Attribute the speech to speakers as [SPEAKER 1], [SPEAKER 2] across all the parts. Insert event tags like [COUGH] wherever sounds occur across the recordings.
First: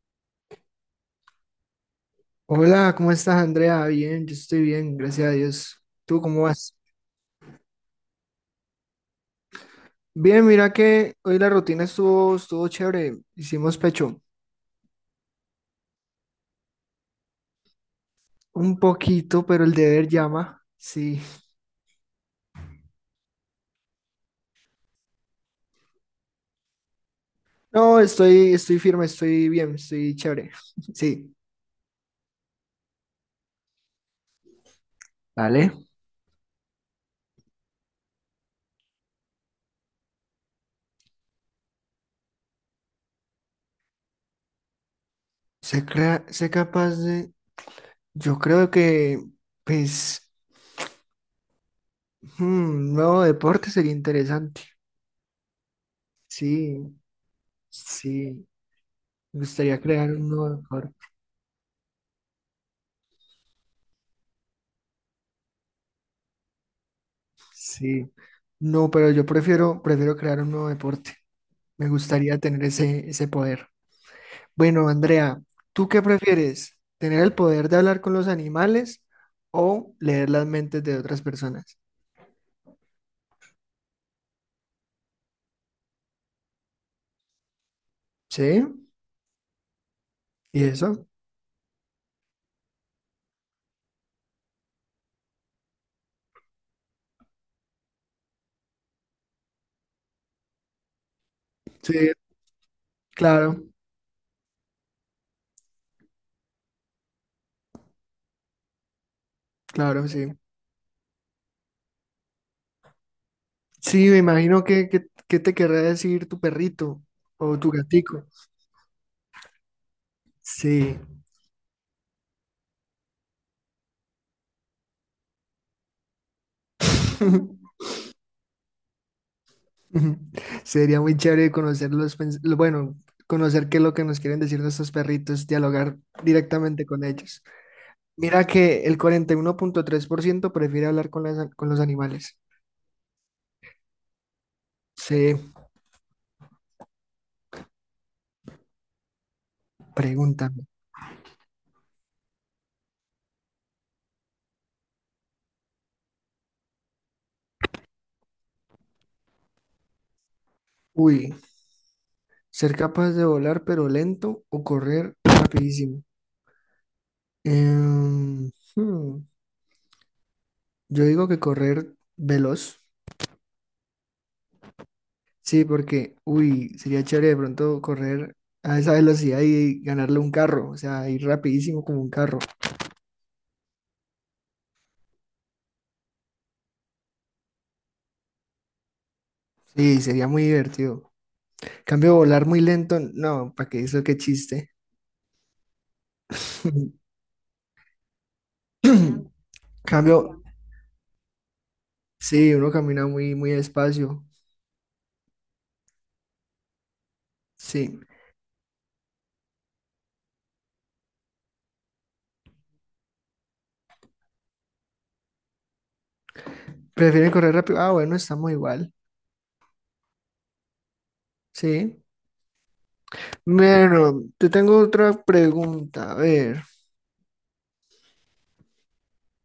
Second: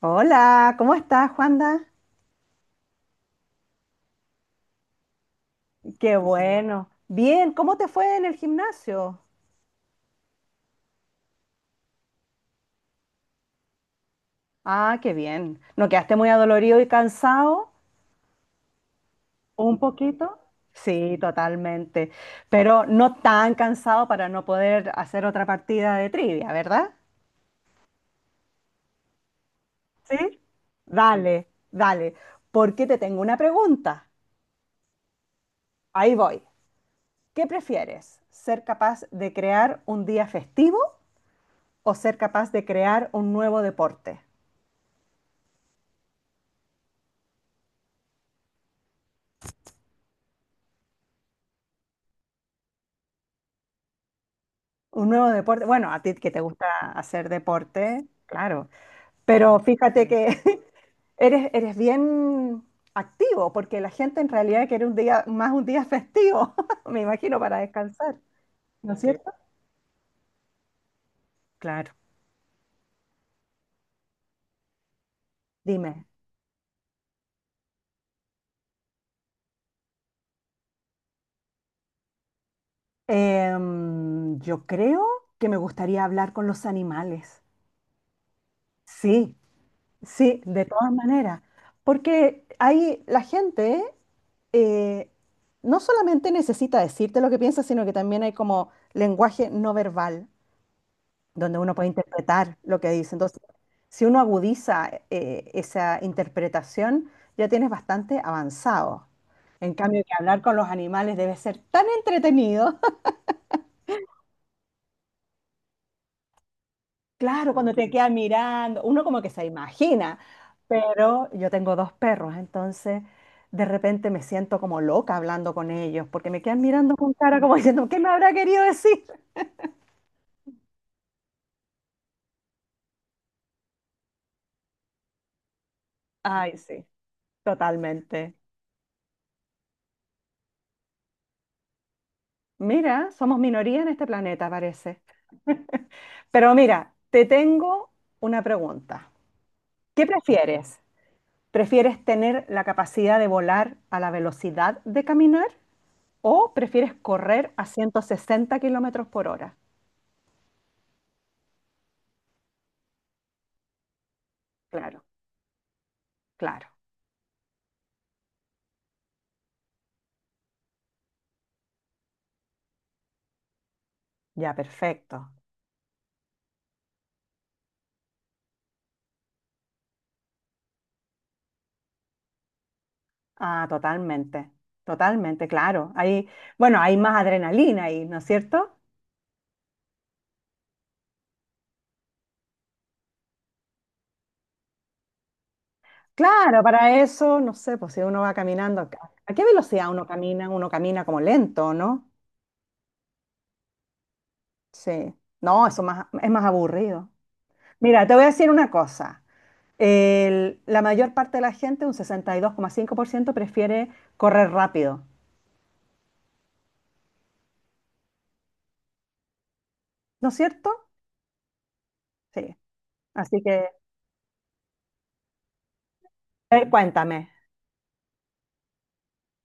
[SPEAKER 1] Hola, ¿cómo estás, Juanda?
[SPEAKER 2] Hola, ¿cómo estás, Andrea? Bien, yo estoy bien, gracias a Dios.
[SPEAKER 1] Qué
[SPEAKER 2] ¿Tú cómo vas?
[SPEAKER 1] bueno. Bien, ¿cómo te fue en el gimnasio?
[SPEAKER 2] Bien, mira que hoy la rutina estuvo chévere. Hicimos pecho
[SPEAKER 1] Ah, qué bien. ¿No quedaste muy adolorido y cansado?
[SPEAKER 2] un poquito, pero el
[SPEAKER 1] Un
[SPEAKER 2] deber
[SPEAKER 1] poquito.
[SPEAKER 2] llama.
[SPEAKER 1] Sí,
[SPEAKER 2] Sí.
[SPEAKER 1] totalmente. Pero no tan cansado para no poder hacer otra partida de trivia, ¿verdad?
[SPEAKER 2] No, estoy firme, estoy bien, estoy
[SPEAKER 1] Sí.
[SPEAKER 2] chévere. [LAUGHS] Sí.
[SPEAKER 1] Dale, dale. Porque te tengo una pregunta.
[SPEAKER 2] Dale.
[SPEAKER 1] Ahí voy. ¿Qué prefieres? ¿Ser capaz de crear un día festivo o ser capaz de crear un nuevo deporte?
[SPEAKER 2] Sé capaz de. Yo creo que, pues, un nuevo deporte sería interesante.
[SPEAKER 1] Un nuevo deporte. Bueno, a ti que te gusta
[SPEAKER 2] Sí,
[SPEAKER 1] hacer deporte,
[SPEAKER 2] sí.
[SPEAKER 1] claro.
[SPEAKER 2] Me
[SPEAKER 1] Pero
[SPEAKER 2] gustaría
[SPEAKER 1] fíjate
[SPEAKER 2] crear
[SPEAKER 1] que
[SPEAKER 2] un nuevo
[SPEAKER 1] [LAUGHS]
[SPEAKER 2] deporte.
[SPEAKER 1] eres bien activo, porque la gente en realidad quiere un día, más un día festivo, [LAUGHS] me imagino, para
[SPEAKER 2] Sí,
[SPEAKER 1] descansar,
[SPEAKER 2] no,
[SPEAKER 1] ¿no es
[SPEAKER 2] pero yo
[SPEAKER 1] cierto?
[SPEAKER 2] prefiero crear un nuevo deporte. Me
[SPEAKER 1] Claro.
[SPEAKER 2] gustaría tener ese poder. Bueno, Andrea, ¿tú qué
[SPEAKER 1] Dime,
[SPEAKER 2] prefieres? ¿Tener el poder de hablar con los animales o leer las mentes de otras personas?
[SPEAKER 1] yo creo que me gustaría hablar con los animales.
[SPEAKER 2] Sí,
[SPEAKER 1] Sí. Sí,
[SPEAKER 2] ¿y
[SPEAKER 1] de todas
[SPEAKER 2] eso?
[SPEAKER 1] maneras, porque ahí la gente eh, no solamente necesita decirte lo que piensa, sino que también hay como lenguaje no verbal, donde uno puede
[SPEAKER 2] Sí,
[SPEAKER 1] interpretar lo que dice. Entonces,
[SPEAKER 2] claro,
[SPEAKER 1] si uno agudiza esa interpretación, ya tienes bastante avanzado. En cambio,
[SPEAKER 2] claro,
[SPEAKER 1] que
[SPEAKER 2] sí.
[SPEAKER 1] hablar con los animales debe ser tan entretenido.
[SPEAKER 2] Sí, me imagino que te querrá decir tu perrito
[SPEAKER 1] Claro,
[SPEAKER 2] o tu
[SPEAKER 1] cuando te queda
[SPEAKER 2] gatico.
[SPEAKER 1] mirando, uno como que se imagina,
[SPEAKER 2] Sí.
[SPEAKER 1] pero yo tengo dos perros, entonces de repente me siento como loca hablando con ellos, porque me quedan mirando con cara como
[SPEAKER 2] [LAUGHS]
[SPEAKER 1] diciendo, ¿qué me habrá querido decir?
[SPEAKER 2] [LAUGHS] Ujú. Sería muy chévere conocer bueno, conocer qué es lo que nos quieren decir nuestros perritos, dialogar
[SPEAKER 1] Ay, sí,
[SPEAKER 2] directamente con ellos.
[SPEAKER 1] totalmente.
[SPEAKER 2] Mira que el 41,3% prefiere hablar con con los animales.
[SPEAKER 1] Mira, somos minoría en este planeta, parece.
[SPEAKER 2] Se
[SPEAKER 1] Pero mira, te tengo una pregunta. ¿Qué
[SPEAKER 2] preguntan,
[SPEAKER 1] prefieres? ¿Prefieres tener la capacidad de volar a la velocidad de caminar o prefieres correr a 160 kilómetros por hora?
[SPEAKER 2] uy, ser capaz de volar pero lento o
[SPEAKER 1] Claro.
[SPEAKER 2] correr rapidísimo.
[SPEAKER 1] Claro,
[SPEAKER 2] Em, hmm, yo digo que correr veloz,
[SPEAKER 1] ya perfecto.
[SPEAKER 2] sí, porque, uy, sería chévere de pronto correr a esa velocidad y ganarle un carro, o sea, ir rapidísimo como un carro.
[SPEAKER 1] Ah, totalmente, totalmente, claro. Hay, bueno, hay más adrenalina ahí, ¿no es cierto?
[SPEAKER 2] Sí, sería muy divertido. Cambio volar muy lento, no, ¿para qué eso? Qué chiste.
[SPEAKER 1] Claro, para
[SPEAKER 2] [CLEARS THROAT]
[SPEAKER 1] eso, no sé, pues si uno va caminando, ¿a
[SPEAKER 2] Una
[SPEAKER 1] a qué velocidad uno
[SPEAKER 2] Cambio,
[SPEAKER 1] camina? Uno camina como lento, ¿no?
[SPEAKER 2] sí, uno camina muy, muy despacio.
[SPEAKER 1] Sí. No, eso más, es más aburrido.
[SPEAKER 2] Sí.
[SPEAKER 1] Mira, te voy a decir una cosa. La mayor parte de la gente, un 62,5%, prefiere correr rápido,
[SPEAKER 2] ¿Prefieren correr rápido? Ah, bueno, estamos igual.
[SPEAKER 1] ¿no es cierto?
[SPEAKER 2] Sí.
[SPEAKER 1] Sí. Así que,
[SPEAKER 2] Bueno, te tengo otra pregunta. A ver.
[SPEAKER 1] cuéntame.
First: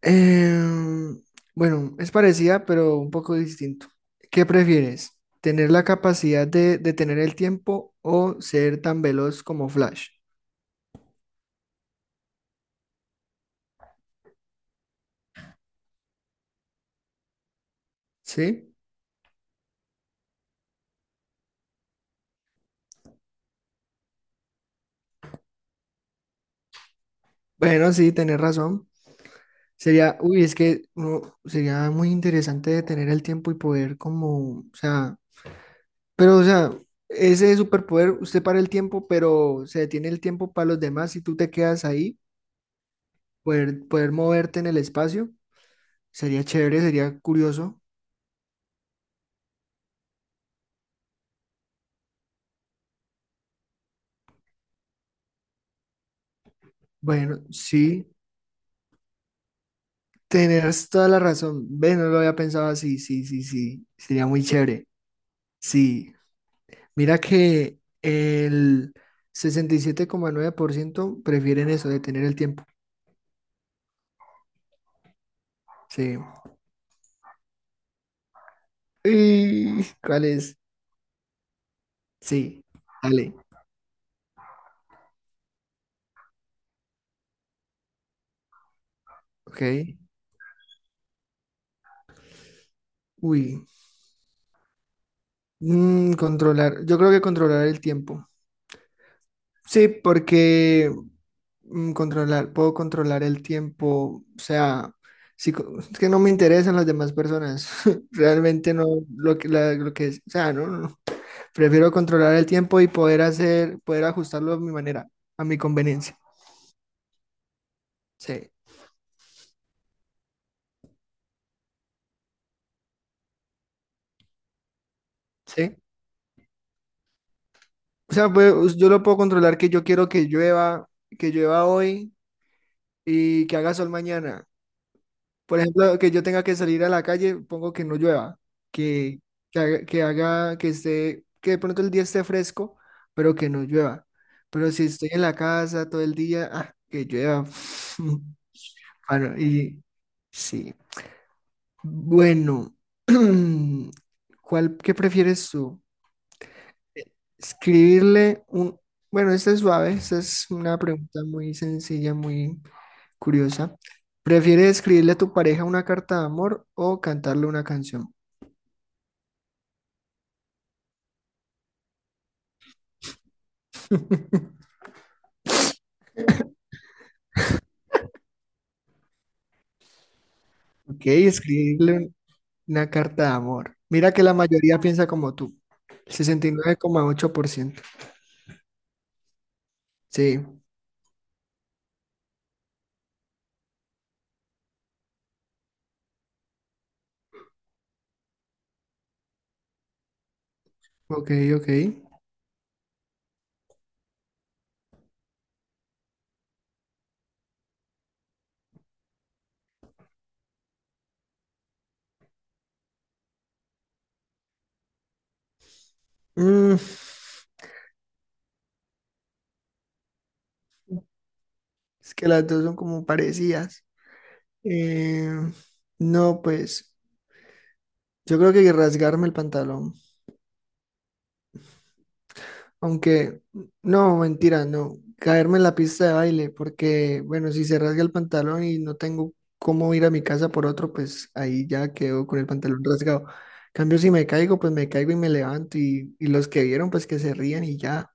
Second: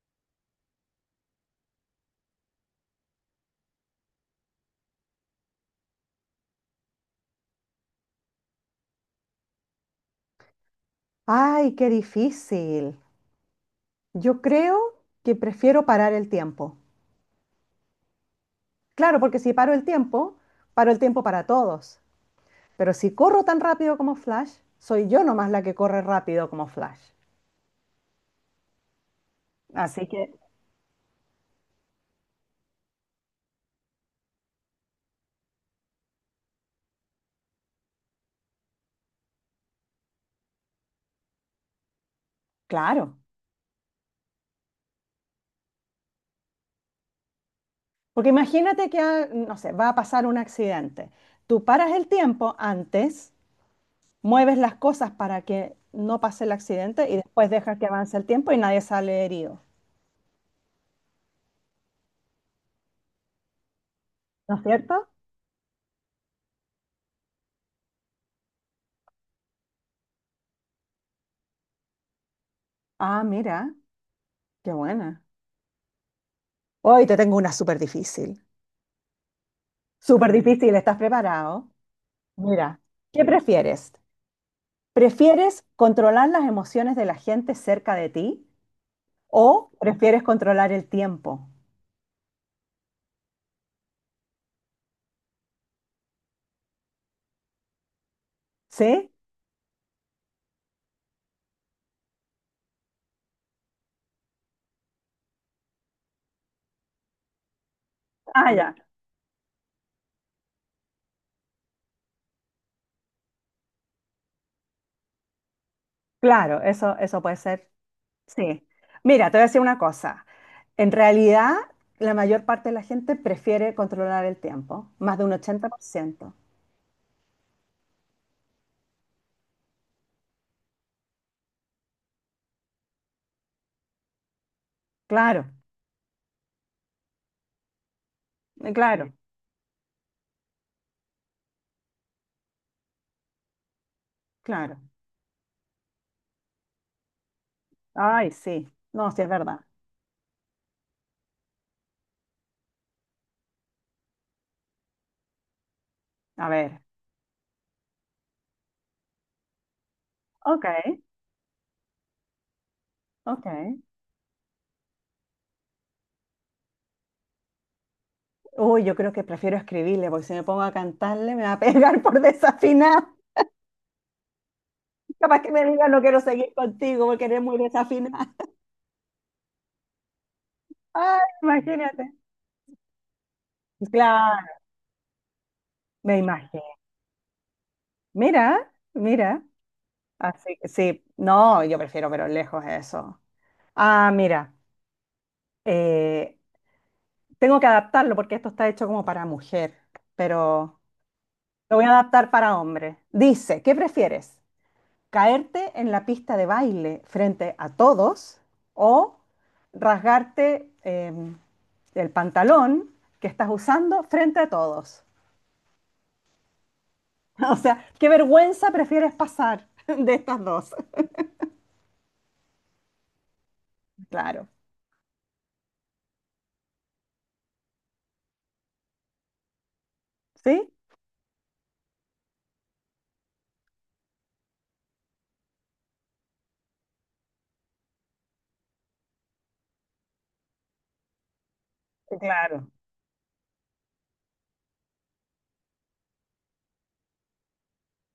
[SPEAKER 2] Em, bueno, es parecida, pero un poco distinto. ¿Qué prefieres? ¿Tener la capacidad de detener el tiempo o ser tan veloz como Flash?
[SPEAKER 1] Ay, qué difícil. Yo creo que prefiero parar el tiempo.
[SPEAKER 2] Sí.
[SPEAKER 1] Claro, porque si paro el tiempo, paro el tiempo para todos. Pero si corro tan rápido como Flash, soy yo nomás la que corre rápido como Flash.
[SPEAKER 2] Bueno, sí, tenés razón.
[SPEAKER 1] Así
[SPEAKER 2] Sería,
[SPEAKER 1] que,
[SPEAKER 2] uy, es que no, sería muy interesante de tener el tiempo y poder como, o sea, pero o sea, ese superpoder, usted para el tiempo, pero se detiene el tiempo para los demás y tú te quedas ahí,
[SPEAKER 1] claro.
[SPEAKER 2] poder moverte en el espacio, sería chévere, sería curioso.
[SPEAKER 1] Porque imagínate que, ah, no sé, va a pasar un accidente. Tú paras el tiempo antes, mueves las cosas para que no pase el accidente y
[SPEAKER 2] Bueno,
[SPEAKER 1] después dejas que
[SPEAKER 2] sí,
[SPEAKER 1] avance el tiempo y nadie sale herido.
[SPEAKER 2] tenés toda la razón. Ve, no lo había pensado así, sí, sí, sí, sería muy
[SPEAKER 1] ¿No es
[SPEAKER 2] chévere.
[SPEAKER 1] cierto?
[SPEAKER 2] Sí, mira que el 67,9% prefieren eso, detener el tiempo.
[SPEAKER 1] Ah, mira, qué buena.
[SPEAKER 2] Sí.
[SPEAKER 1] Hoy te tengo una súper difícil.
[SPEAKER 2] Uy, ¿cuál
[SPEAKER 1] Súper
[SPEAKER 2] es?
[SPEAKER 1] difícil, ¿estás preparado?
[SPEAKER 2] Sí,
[SPEAKER 1] Mira, ¿qué
[SPEAKER 2] dale.
[SPEAKER 1] prefieres? ¿Prefieres controlar las emociones de la gente cerca de ti
[SPEAKER 2] Ok.
[SPEAKER 1] o prefieres controlar el tiempo?
[SPEAKER 2] Uy. Mm, controlar. Yo creo que controlar el tiempo.
[SPEAKER 1] ¿Sí?
[SPEAKER 2] Sí, porque puedo controlar el tiempo. O sea, sí, es que no me interesan las demás personas. [LAUGHS]
[SPEAKER 1] Ah,
[SPEAKER 2] Realmente
[SPEAKER 1] ya.
[SPEAKER 2] no lo que es. O sea, no, no. No. Prefiero controlar el tiempo y poder ajustarlo a mi manera, a mi conveniencia.
[SPEAKER 1] Claro, eso puede ser.
[SPEAKER 2] Sí,
[SPEAKER 1] Sí. Mira, te voy a decir una cosa. En realidad, la mayor parte de la gente prefiere controlar el tiempo, más de un
[SPEAKER 2] sí.
[SPEAKER 1] 80%.
[SPEAKER 2] O sea, pues, yo lo puedo controlar que yo quiero que llueva, hoy y que haga sol mañana.
[SPEAKER 1] Claro,
[SPEAKER 2] Por ejemplo, que yo tenga que salir a la calle, pongo que no llueva,
[SPEAKER 1] claro,
[SPEAKER 2] que, que haga, que haga que esté, que de pronto el día esté fresco, pero que no llueva. Pero
[SPEAKER 1] claro.
[SPEAKER 2] si estoy en la casa todo el día, ah, que llueva.
[SPEAKER 1] Ay,
[SPEAKER 2] [LAUGHS]
[SPEAKER 1] sí. No, sí es
[SPEAKER 2] Bueno,
[SPEAKER 1] verdad.
[SPEAKER 2] y sí. Bueno, [CLEARS THROAT] ¿Qué prefieres tú?
[SPEAKER 1] A ver.
[SPEAKER 2] Escribirle un, bueno, esta es suave, esta es
[SPEAKER 1] Ok,
[SPEAKER 2] una pregunta muy sencilla, muy curiosa.
[SPEAKER 1] ok.
[SPEAKER 2] ¿Prefieres escribirle a tu pareja una carta de amor o cantarle una canción?
[SPEAKER 1] Uy, yo creo que prefiero escribirle, porque si me pongo a cantarle me va a pegar por desafinar. [LAUGHS] Capaz que me diga no quiero seguir contigo porque eres muy desafinada. [LAUGHS]
[SPEAKER 2] Ok,
[SPEAKER 1] Ay,
[SPEAKER 2] escribirle
[SPEAKER 1] imagínate.
[SPEAKER 2] una carta de amor. Mira que la
[SPEAKER 1] Claro,
[SPEAKER 2] mayoría piensa como tú, el
[SPEAKER 1] me
[SPEAKER 2] sesenta y
[SPEAKER 1] imagino.
[SPEAKER 2] nueve coma ocho por ciento.
[SPEAKER 1] Mira, mira.
[SPEAKER 2] Sí,
[SPEAKER 1] Así que sí, no, yo prefiero, pero lejos eso. Ah, mira, eh, tengo que adaptarlo porque esto está hecho como para mujer, pero
[SPEAKER 2] ok, ok.
[SPEAKER 1] lo voy a adaptar para hombre. Dice, ¿qué prefieres? Caerte en la pista de baile frente a todos o rasgarte el pantalón que estás usando frente a todos.
[SPEAKER 2] Mm,
[SPEAKER 1] [LAUGHS] O sea, ¿qué vergüenza prefieres pasar [LAUGHS] de estas dos?
[SPEAKER 2] es que las dos son como parecidas.
[SPEAKER 1] Claro,
[SPEAKER 2] Eh, no, pues yo creo que rasgarme el pantalón.
[SPEAKER 1] ¿sí?
[SPEAKER 2] Aunque, no, mentira, no. Caerme en la pista de baile, porque, bueno, si se rasga el pantalón y no tengo cómo ir a mi casa por otro, pues ahí ya quedo con el
[SPEAKER 1] Claro,
[SPEAKER 2] pantalón rasgado. En cambio, si me caigo, pues me caigo y me levanto y los que vieron, pues que se rían y ya.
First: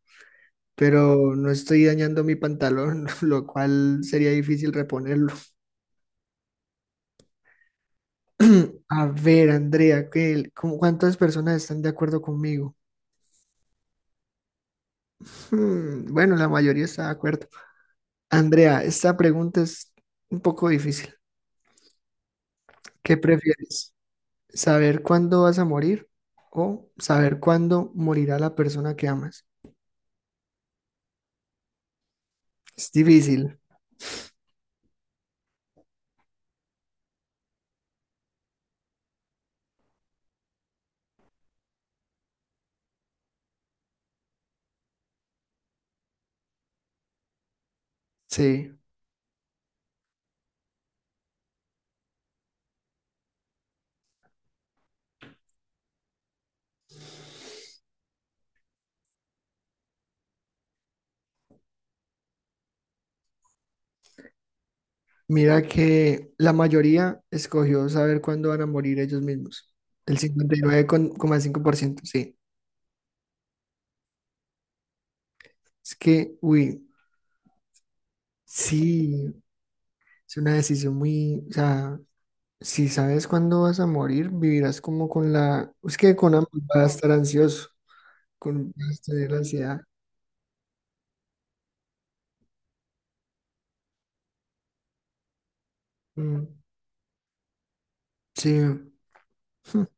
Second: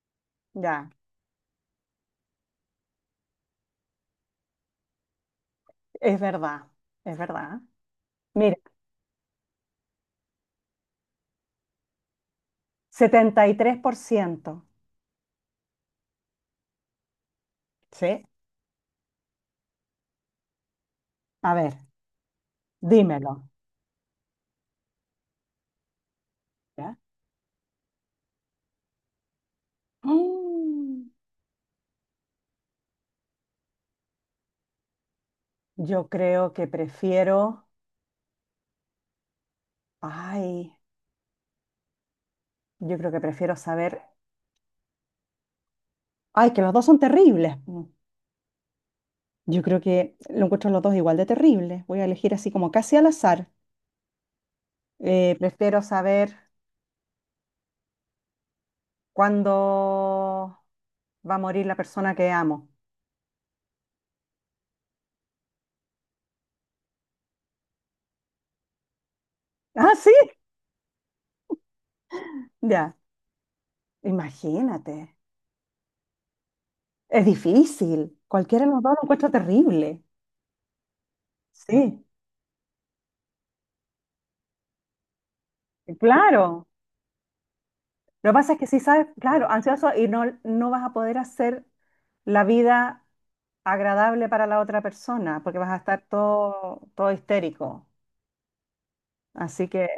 [SPEAKER 1] ya,
[SPEAKER 2] Pero no estoy dañando mi pantalón, [LAUGHS] lo cual sería difícil reponerlo.
[SPEAKER 1] es verdad, es verdad. Mira,
[SPEAKER 2] [CLEARS THROAT] A ver, Andrea, ¿ cuántas personas están de acuerdo conmigo?
[SPEAKER 1] 73%,
[SPEAKER 2] Bueno, la mayoría está de acuerdo.
[SPEAKER 1] ¿sí?
[SPEAKER 2] Andrea, esta pregunta es un poco difícil.
[SPEAKER 1] A ver,
[SPEAKER 2] ¿Qué
[SPEAKER 1] dímelo.
[SPEAKER 2] prefieres? ¿Saber cuándo vas a morir o
[SPEAKER 1] ¿Ya?
[SPEAKER 2] saber cuándo morirá la persona que amas?
[SPEAKER 1] Mm,
[SPEAKER 2] Es difícil,
[SPEAKER 1] yo creo que prefiero, ay, yo creo que prefiero saber. Ay, que los dos son terribles. Mm.
[SPEAKER 2] sí.
[SPEAKER 1] Yo creo que lo encuentro los dos igual de terribles. Voy a elegir así como casi al azar. Prefiero saber cuándo va a morir la persona que amo. [LAUGHS]
[SPEAKER 2] Mira que la mayoría escogió saber cuándo van a morir ellos mismos.
[SPEAKER 1] Ah, sí,
[SPEAKER 2] El 59,5%. Sí.
[SPEAKER 1] ya. Imagínate.
[SPEAKER 2] Es que, uy,
[SPEAKER 1] Es difícil. Cualquiera de los dos lo encuentro
[SPEAKER 2] sí,
[SPEAKER 1] terrible.
[SPEAKER 2] es una decisión muy, o sea,
[SPEAKER 1] Sí,
[SPEAKER 2] si sabes cuándo vas a morir, vivirás como con la, es que con ambos
[SPEAKER 1] claro.
[SPEAKER 2] vas a estar ansioso,
[SPEAKER 1] Lo que pasa es que
[SPEAKER 2] con
[SPEAKER 1] si
[SPEAKER 2] vas a
[SPEAKER 1] sabes,
[SPEAKER 2] tener
[SPEAKER 1] claro,
[SPEAKER 2] ansiedad.
[SPEAKER 1] ansioso y no, no vas a poder hacer la vida agradable para la otra persona porque vas a estar
[SPEAKER 2] Mm,
[SPEAKER 1] todo, todo histérico.
[SPEAKER 2] sí, [LAUGHS]
[SPEAKER 1] Así
[SPEAKER 2] Hmm.
[SPEAKER 1] que,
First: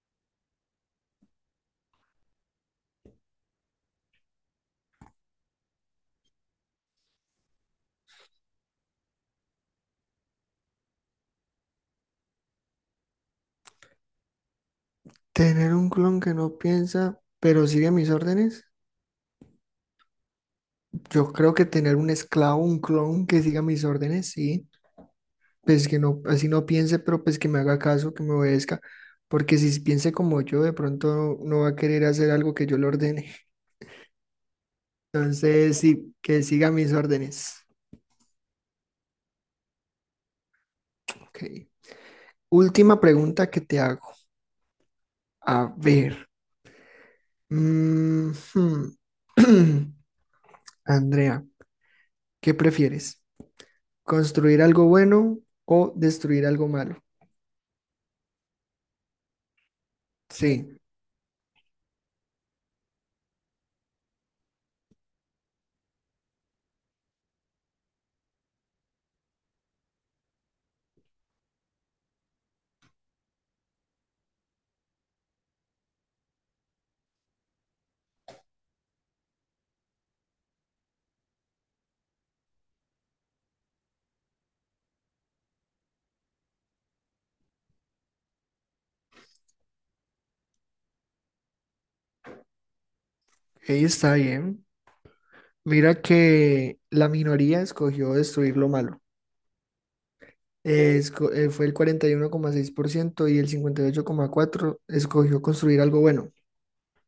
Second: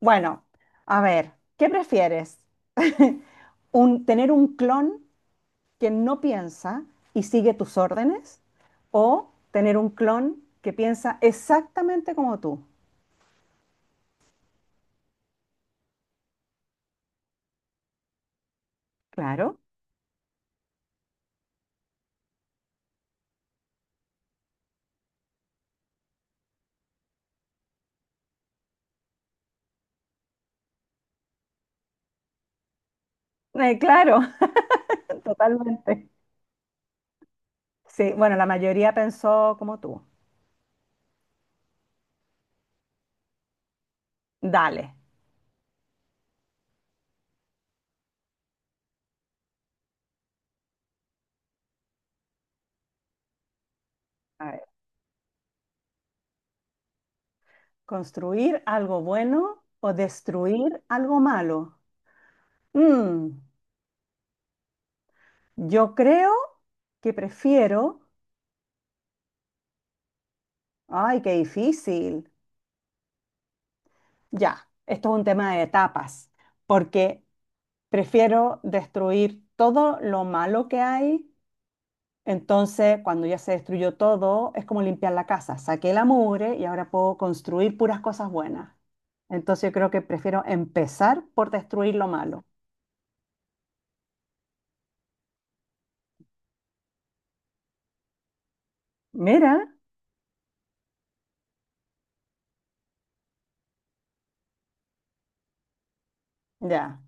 [SPEAKER 1] bueno, a ver, ¿qué prefieres? [LAUGHS] Tener un clon que no piensa y sigue tus órdenes o tener un clon que piensa exactamente como tú.
[SPEAKER 2] Tener un clon que no piensa, pero sigue mis órdenes.
[SPEAKER 1] Claro.
[SPEAKER 2] Yo creo que tener un esclavo, un clon que siga mis órdenes, sí. Pues que no, así no piense, pero pues que me haga caso, que me obedezca. Porque si piense como yo, de pronto no va a querer hacer algo que yo le ordene.
[SPEAKER 1] Claro.
[SPEAKER 2] [LAUGHS]
[SPEAKER 1] [LAUGHS]
[SPEAKER 2] Entonces,
[SPEAKER 1] Totalmente.
[SPEAKER 2] sí, que siga mis órdenes.
[SPEAKER 1] Sí, bueno, la mayoría pensó como tú.
[SPEAKER 2] Ok. Última pregunta que te hago.
[SPEAKER 1] Dale,
[SPEAKER 2] A ver. Mm, hmm. [CLEARS THROAT] Andrea, ¿qué prefieres?
[SPEAKER 1] a ver,
[SPEAKER 2] Construir algo bueno o destruir algo malo.
[SPEAKER 1] ¿construir algo bueno o
[SPEAKER 2] Sí,
[SPEAKER 1] destruir algo malo? Mm, yo creo que prefiero, ay, qué difícil. Ya, esto es un tema de etapas, porque prefiero destruir todo lo malo que hay. Entonces, cuando ya se destruyó todo, es como limpiar la casa. Saqué la mugre y ahora puedo construir puras cosas buenas. Entonces, yo creo que prefiero empezar por destruir lo malo.
[SPEAKER 2] ahí está bien. Mira que la minoría escogió destruir lo malo.
[SPEAKER 1] Mira,
[SPEAKER 2] Fue el 41,6% y 1,6% y el 58,4% escogió construir algo bueno.
[SPEAKER 1] ya.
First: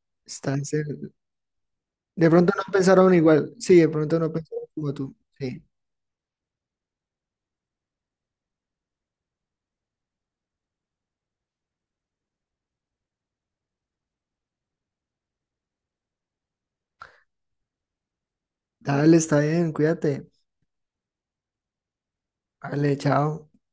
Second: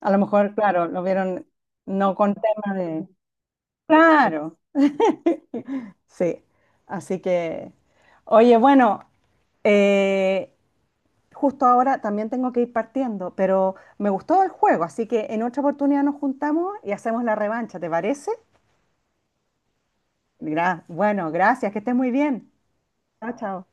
[SPEAKER 1] A lo mejor,
[SPEAKER 2] Está
[SPEAKER 1] claro, lo
[SPEAKER 2] cer-.
[SPEAKER 1] vieron no
[SPEAKER 2] De
[SPEAKER 1] con
[SPEAKER 2] pronto no
[SPEAKER 1] tema de...
[SPEAKER 2] pensaron igual. Sí, de pronto no
[SPEAKER 1] Claro.
[SPEAKER 2] pensaron como tú. Sí.
[SPEAKER 1] [LAUGHS] Sí, así que, oye, bueno, eh, justo ahora también tengo que ir partiendo, pero me gustó el juego, así que en otra oportunidad nos juntamos y hacemos la revancha, ¿te parece?
[SPEAKER 2] Dale, está bien, cuídate.
[SPEAKER 1] Bueno, gracias, que estés muy bien.
[SPEAKER 2] Vale,
[SPEAKER 1] Chao,
[SPEAKER 2] chao.
[SPEAKER 1] chao.